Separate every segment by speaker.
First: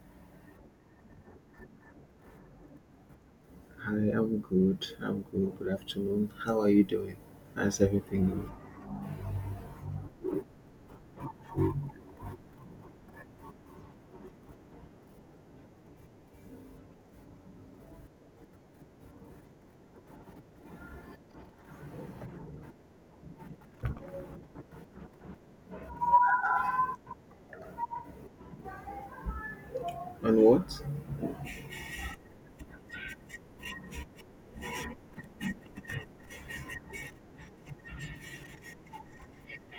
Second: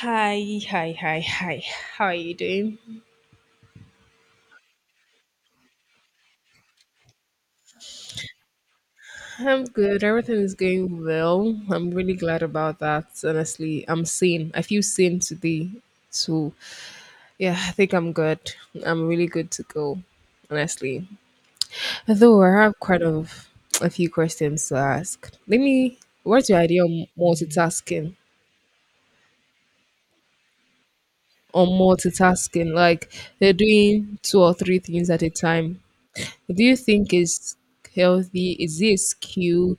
Speaker 1: Hi, hi, hi, hi. How are you doing?
Speaker 2: Hi, I'm good. I'm good. Good afternoon. How are you doing? How's everything going?
Speaker 1: I'm good. Everything is going well. I'm really glad about that. Honestly, I'm sane. I feel sane today. So, yeah, I think I'm good. I'm really good to go, honestly. Though I have quite of a few questions to ask. Let me, what's your idea on multitasking?
Speaker 2: And what?
Speaker 1: On multitasking, like they're doing two or three things at a time. Do you think it's healthy? Is it a skill?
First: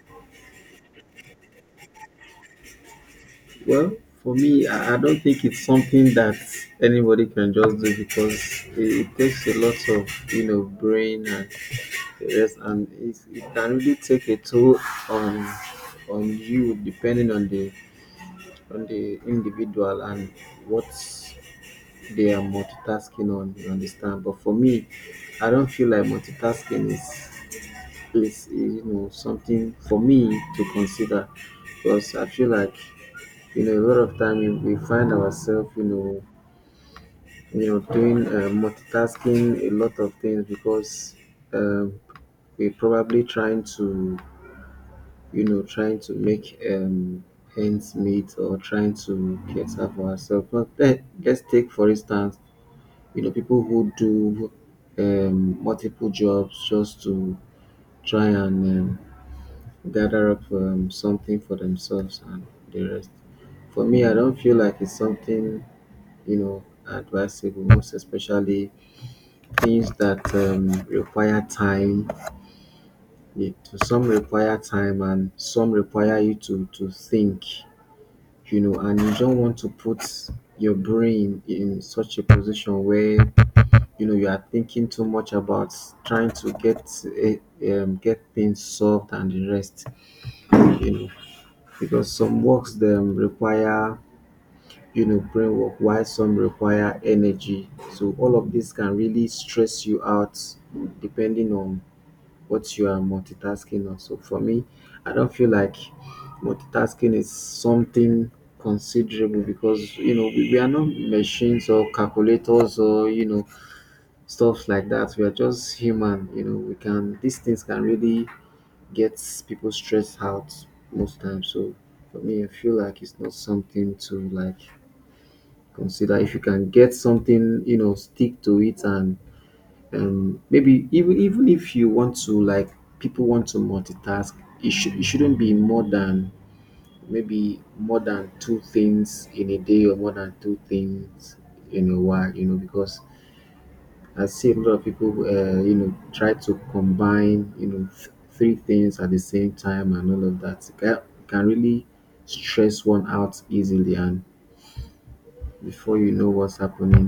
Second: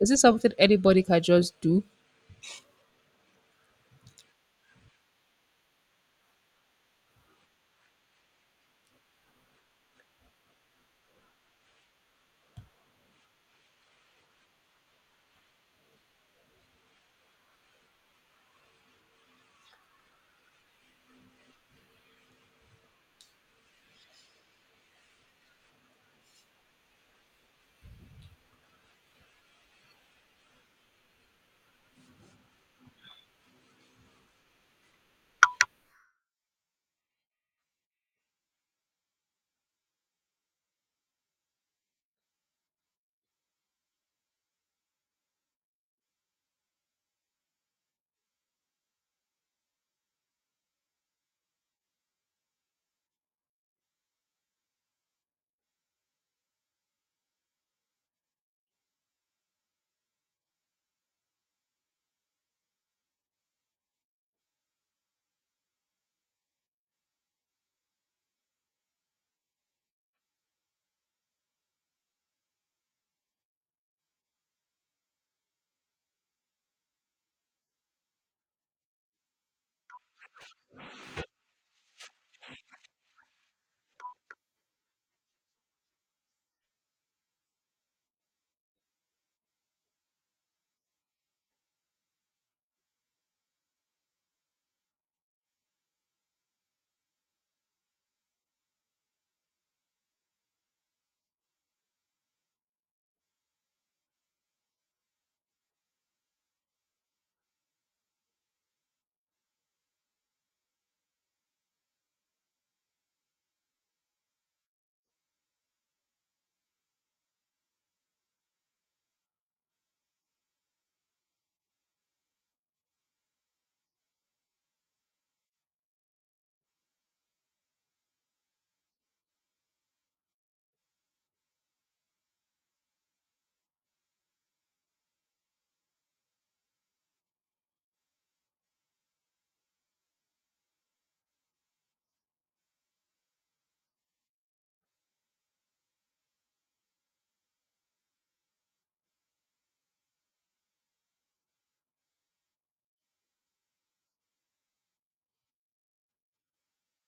Speaker 1: Is it something anybody can just do?
Speaker 2: Well, for me, I don't think it's something that anybody can just do because it takes a lot of brain and the rest, and it can really take a toll on on you depending on the individual and what they are multitasking on. You understand? But for me, I don't feel like multitasking is something for me to consider because I feel like a lot of time we find ourselves doing multitasking a lot of things because um, we're probably trying to trying to make ends meet or trying to cater for ourselves. But let's take for instance people who do multiple jobs just to try and gather up something for themselves and the rest. For me, I don't feel like it's something advisable, most especially things that require time. It- Some require time, and some require you to think, you know, and you don't want to put your brain in such a position where you are thinking too much about trying to get eh, get things solved and the rest you know because some works them require brain work while some require energy, so all of this can really stress you out depending on what you are multitasking on. So for me, I don't feel like multitasking is something considerable because you know we are not machines or calculators or you know stuff like that. We are just human, you know. We can these things can really get people stressed out most times. So for me, I feel like it's not something to like consider. If you can get something, you know, stick to it, and maybe even if you want to like people want to multitask, it shouldn't be more than maybe more than two things in a day or more than two things in a while, you know, because I see a lot of people, you know, try to combine, you know, three things at the same time and all of that. It can really stress one out easily, and before you know what's happening,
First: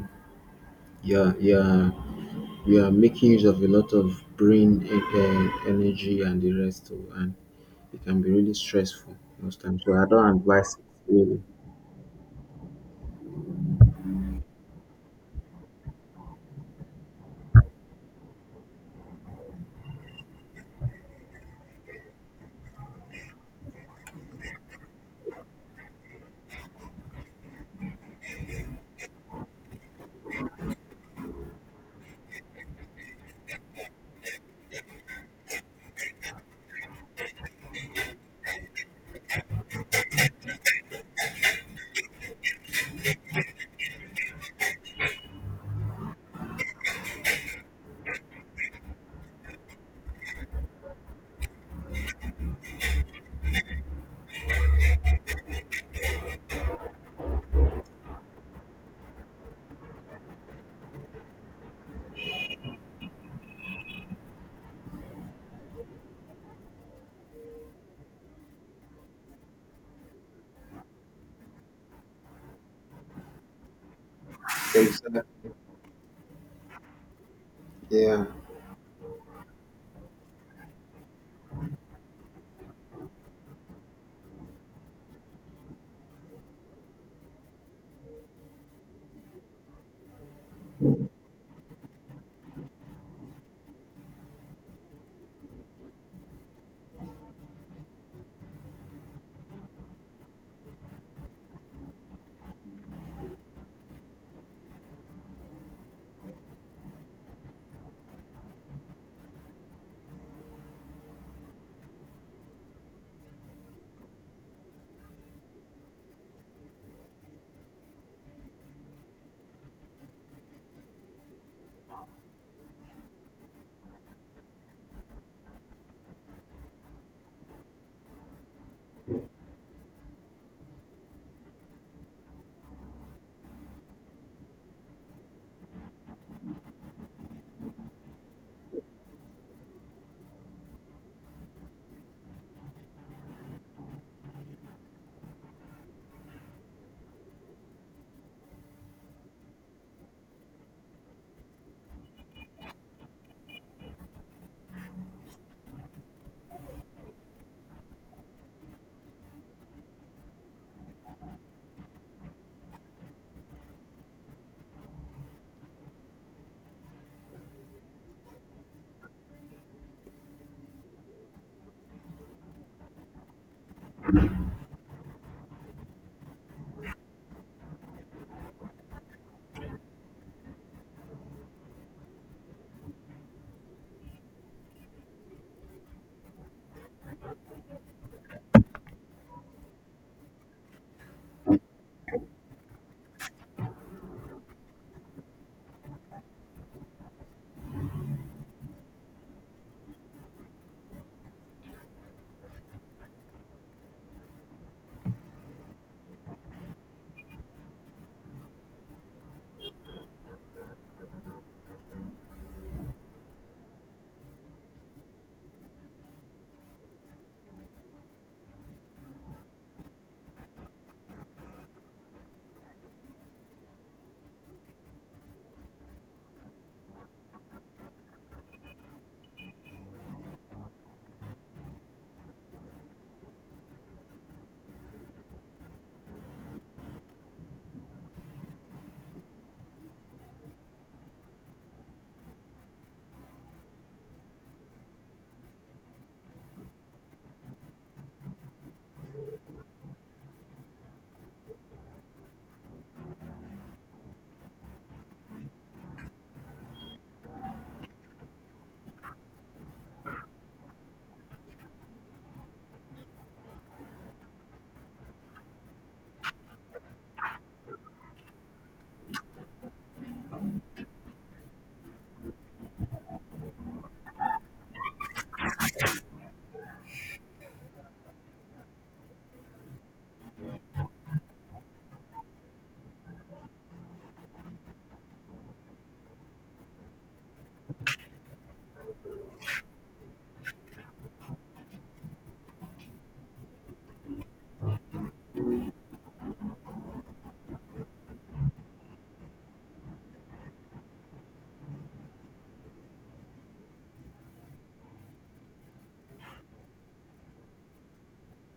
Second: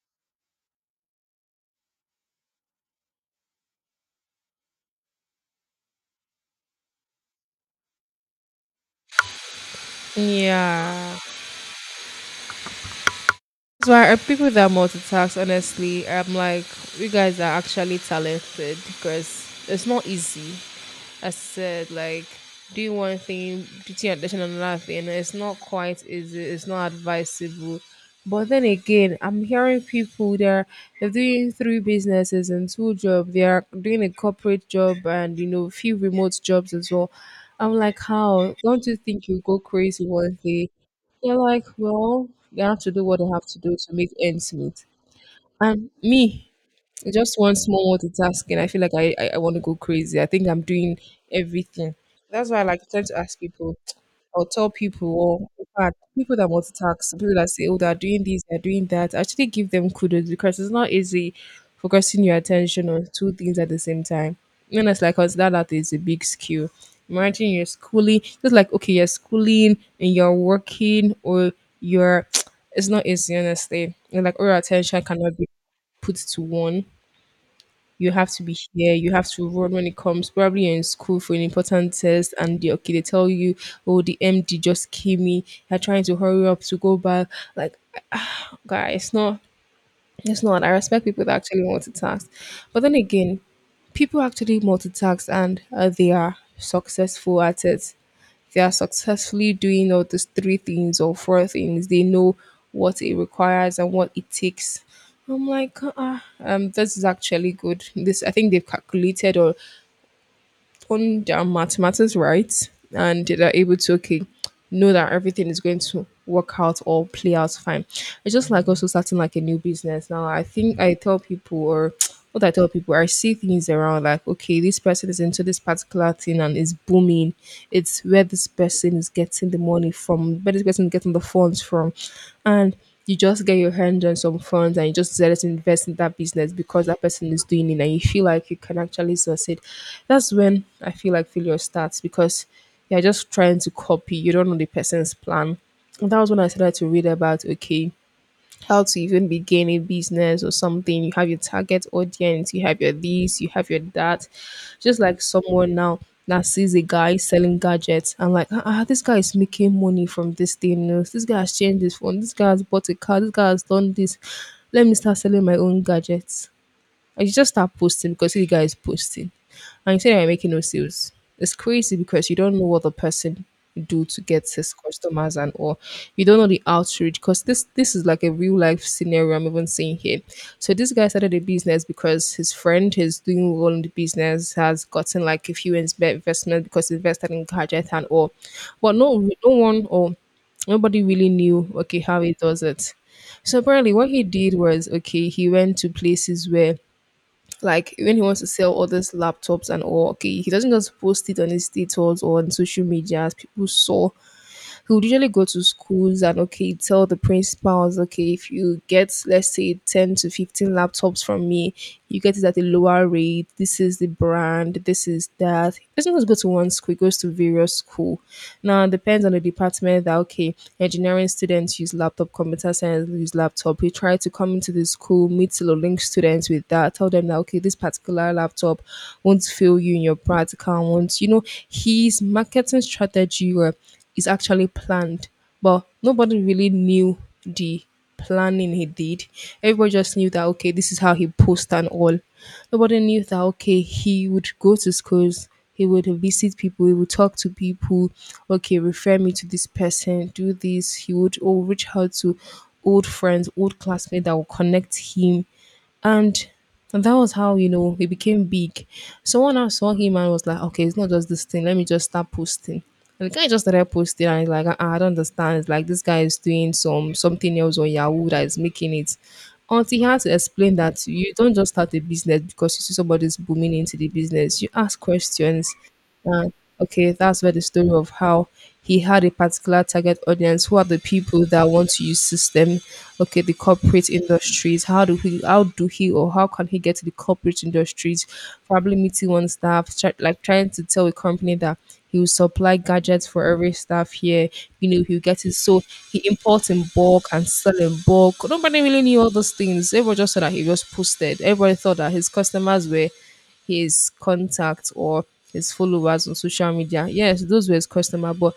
Speaker 2: you're you're you're making use of a lot of brain energy and the rest, too, and it can be really stressful most times. So I don't advise it
Speaker 1: Yeah.
Speaker 2: really.
Speaker 1: That's why people that multitask, honestly, I'm like, you guys are actually talented because it's not easy. I said, like, do one thing, teaching attention on another thing. It's not quite easy, it's not advisable. But then again, I'm hearing people they're doing three businesses and two jobs. They are doing a corporate job and you know few remote jobs as well. I'm like, how don't you think you go crazy one day? They're like, well, they have to do what they have to do to make ends meet. And me, just one small multitasking. I feel like I want to go crazy. I think I'm doing everything. That's why I like tend to ask people or tell people or in fact, people that multitask, people that say, oh, they're doing this, they're doing that, actually give them kudos because it's not easy focusing your attention on two things at the same time. And it's like consider that is a big skill. Imagine you're schooling, just like okay, you're schooling and you're working or you're it's not easy honestly. And like all your attention
Speaker 2: Exactly.
Speaker 1: cannot be put to one, you
Speaker 2: Yeah.
Speaker 1: have to be here, you have to run when it comes. Probably you're in school for an important test, and they, okay, they tell you, oh, the MD just came in. You're trying to hurry up to go back. Like, guys, no, it's not. I respect people that actually multitask, but then again, people actually multitask and they are successful at it, they are successfully doing all these three things or four things, they know what it requires and what it takes. I'm like, this is actually good. This I think they've calculated or own their mathematics right and they're able to okay know that everything is going to work out or play out fine. It's just like also starting like a new business. Now I think I tell people or what I tell people, I see things around like, okay, this person is into this particular thing and is booming. It's where this person is getting the money from, where this person is getting the funds from. And you just get your hands on some funds and you just decided to invest in that business because that person is doing it and you feel like you can actually succeed. That's when I feel like failure starts because you're just trying to copy. You don't know the person's plan. And that was when I started to read about okay, how to even begin a business or something. You have your target audience, you have your this, you have your that. Just like someone now that sees a guy selling gadgets and like, ah, ah, this guy is making money from this thing. You know, this guy has changed his phone. This guy has bought a car. This guy has done this. Let me start selling my own gadgets. And you just start posting because the guy is posting. And you say you're making no sales. It's crazy because you don't know what the person do to get his customers and, or you don't know the outreach because this is like a real life scenario I'm even seeing here. So this guy started a business because his friend is doing well in the business, has gotten like a few investment because he invested in gadget and all. But no one or nobody really knew okay how he does it. So apparently what he did was okay, he went to places where like when he wants to sell others laptops and all, okay, he doesn't just post it on his status or on social media. As people saw, he would usually go to schools and okay tell the principals okay if you get let's say 10 to 15 laptops from me, you get it at a lower rate, this is the brand, this is that. He doesn't just go to one school, he goes to various school. Now it depends on the department that okay, engineering students use laptop, computer science use laptop. We try to come into the school, meet the link students with that, tell them that okay this particular laptop won't fail you in your practical, won't you know. His marketing strategy were is actually planned. But nobody really knew the planning he did. Everybody just knew that okay, this is how he posts and all. Nobody knew that okay, he would go to schools, he would visit people, he would talk to people, okay, refer me to this person, do this, he would or reach out to old friends, old classmates that will connect him, and that was how, you know, it became big. Someone else saw him and was like, okay, it's not just this thing. Let me just start posting. And the guy just started posting and he's like, "Ah, ah, I don't understand. It's like this guy is doing something else on Yahoo that is making it." Until he had to explain that you don't just start a business because you see somebody's booming into the business. You ask questions. Uh, okay, that's where the story of how he had a particular target audience. Who are the people that want to use system? Okay, the corporate industries. How do he? How do he? Or how can he get to the corporate industries? Probably meeting one staff, like trying to tell a company that he will supply gadgets for every staff here. You know, he'll get it. So he imports in bulk and sell in bulk. Nobody really knew all those things. Everyone just said that he just posted. Everybody thought that his customers were his contacts or his followers on social media. Yes, those were his customer, but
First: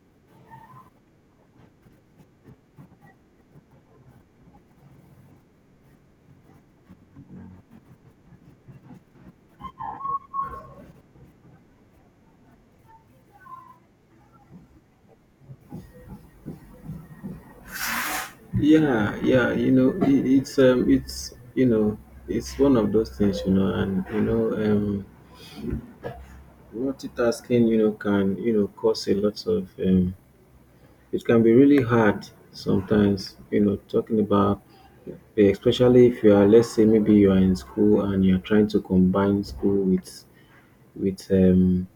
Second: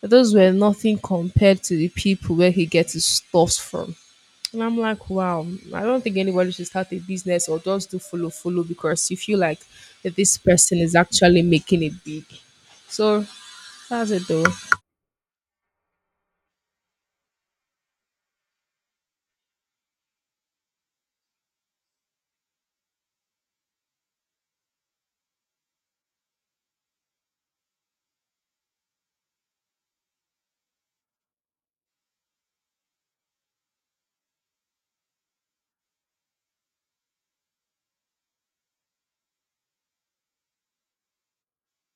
Speaker 1: those were nothing compared to the people where he gets his stuffs from. And I'm like, wow, I don't think anybody should start a business or just do follow follow because you feel like that this person is actually making it big. So that's it though.
Speaker 2: Yeah, yeah, you know, it's it's you know, it's one of those things, you know, and you know, multitasking, you know, can you know cause a lot of it can be really hard sometimes, you know, talking about, especially if you are, let's say, maybe you are in school and you are trying to combine school with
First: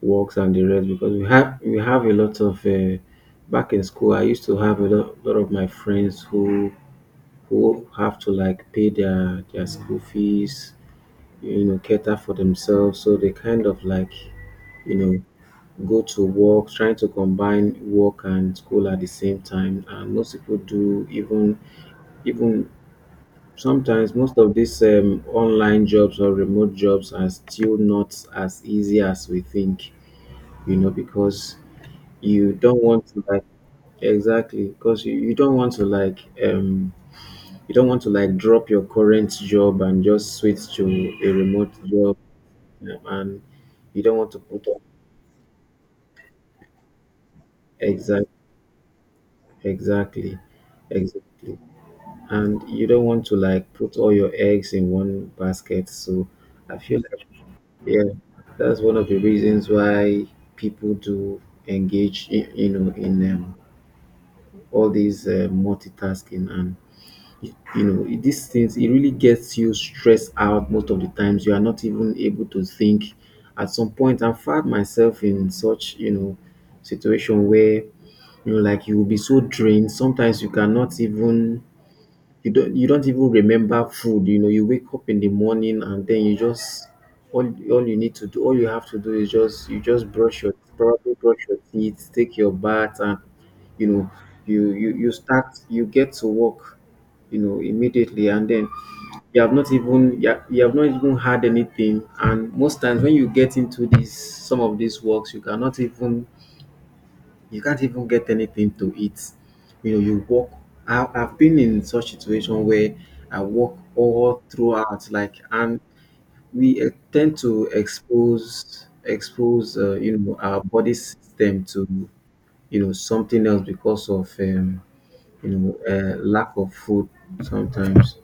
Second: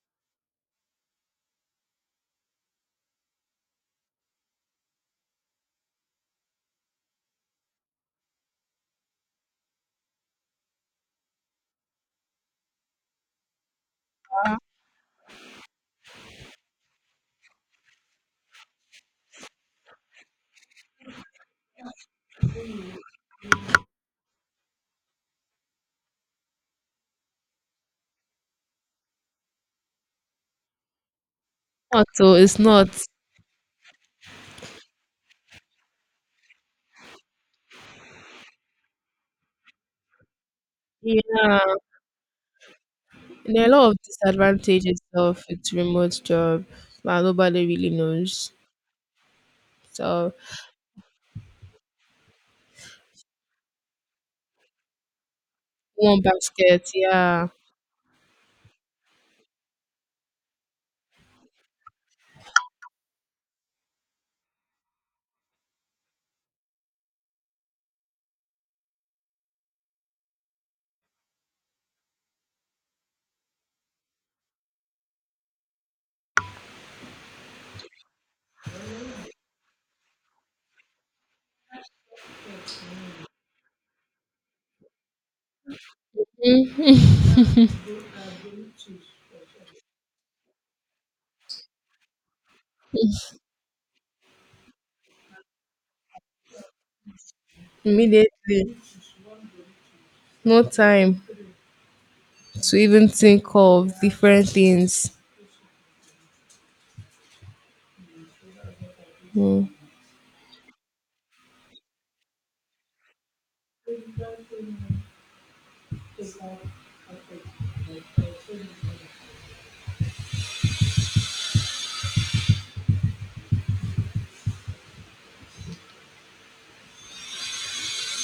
Speaker 2: works and the rest because we have a lot of back in school. I used to have a lot of my friends who have to like pay their school fees, you know, cater for themselves. So they kind of like, you know, go to work, trying to combine work and school at the same time. And most people do even sometimes most of these online jobs or remote jobs are still not as easy as we think, you know, because
Speaker 1: Also,
Speaker 2: you
Speaker 1: it's
Speaker 2: don't
Speaker 1: not.
Speaker 2: want to like exactly because you don't want to like you don't want to like drop your current job and just switch to a remote
Speaker 1: Yeah,
Speaker 2: job, and
Speaker 1: and there are a lot of
Speaker 2: you don't want to put up
Speaker 1: disadvantages of its remote job, but nobody really
Speaker 2: exact
Speaker 1: knows. So
Speaker 2: exactly, exactly, and you don't want to like put all your eggs in one basket.
Speaker 1: one
Speaker 2: So I
Speaker 1: basket,
Speaker 2: feel like,
Speaker 1: yeah.
Speaker 2: yeah, that's one of the reasons why people do engage in, you know, in all these multitasking and you know, these things, it really gets you stressed out most of the times. You are not even able to think. At some point, I found myself in such you know situation where you know, like you will be so drained. Sometimes you cannot even you don't even remember food, you know, you wake up in the morning and then you just all all you need to do, all you have to do is just you just brush your probably brush your teeth, take your bath and you know, you start you get to work, you know, immediately, and then
Speaker 1: Immediately,
Speaker 2: you have not even you
Speaker 1: no
Speaker 2: have not even
Speaker 1: time
Speaker 2: had anything, and
Speaker 1: to
Speaker 2: most times
Speaker 1: even
Speaker 2: when you
Speaker 1: think
Speaker 2: get into
Speaker 1: of
Speaker 2: this
Speaker 1: different
Speaker 2: some of these
Speaker 1: things.
Speaker 2: works you cannot even you can't even get anything to eat.
Speaker 1: Mm.
Speaker 2: You know, you walk. I've been in such situation where I walk all throughout, like, and we tend to expose you know our body system to you know something else because of you know lack of food sometimes.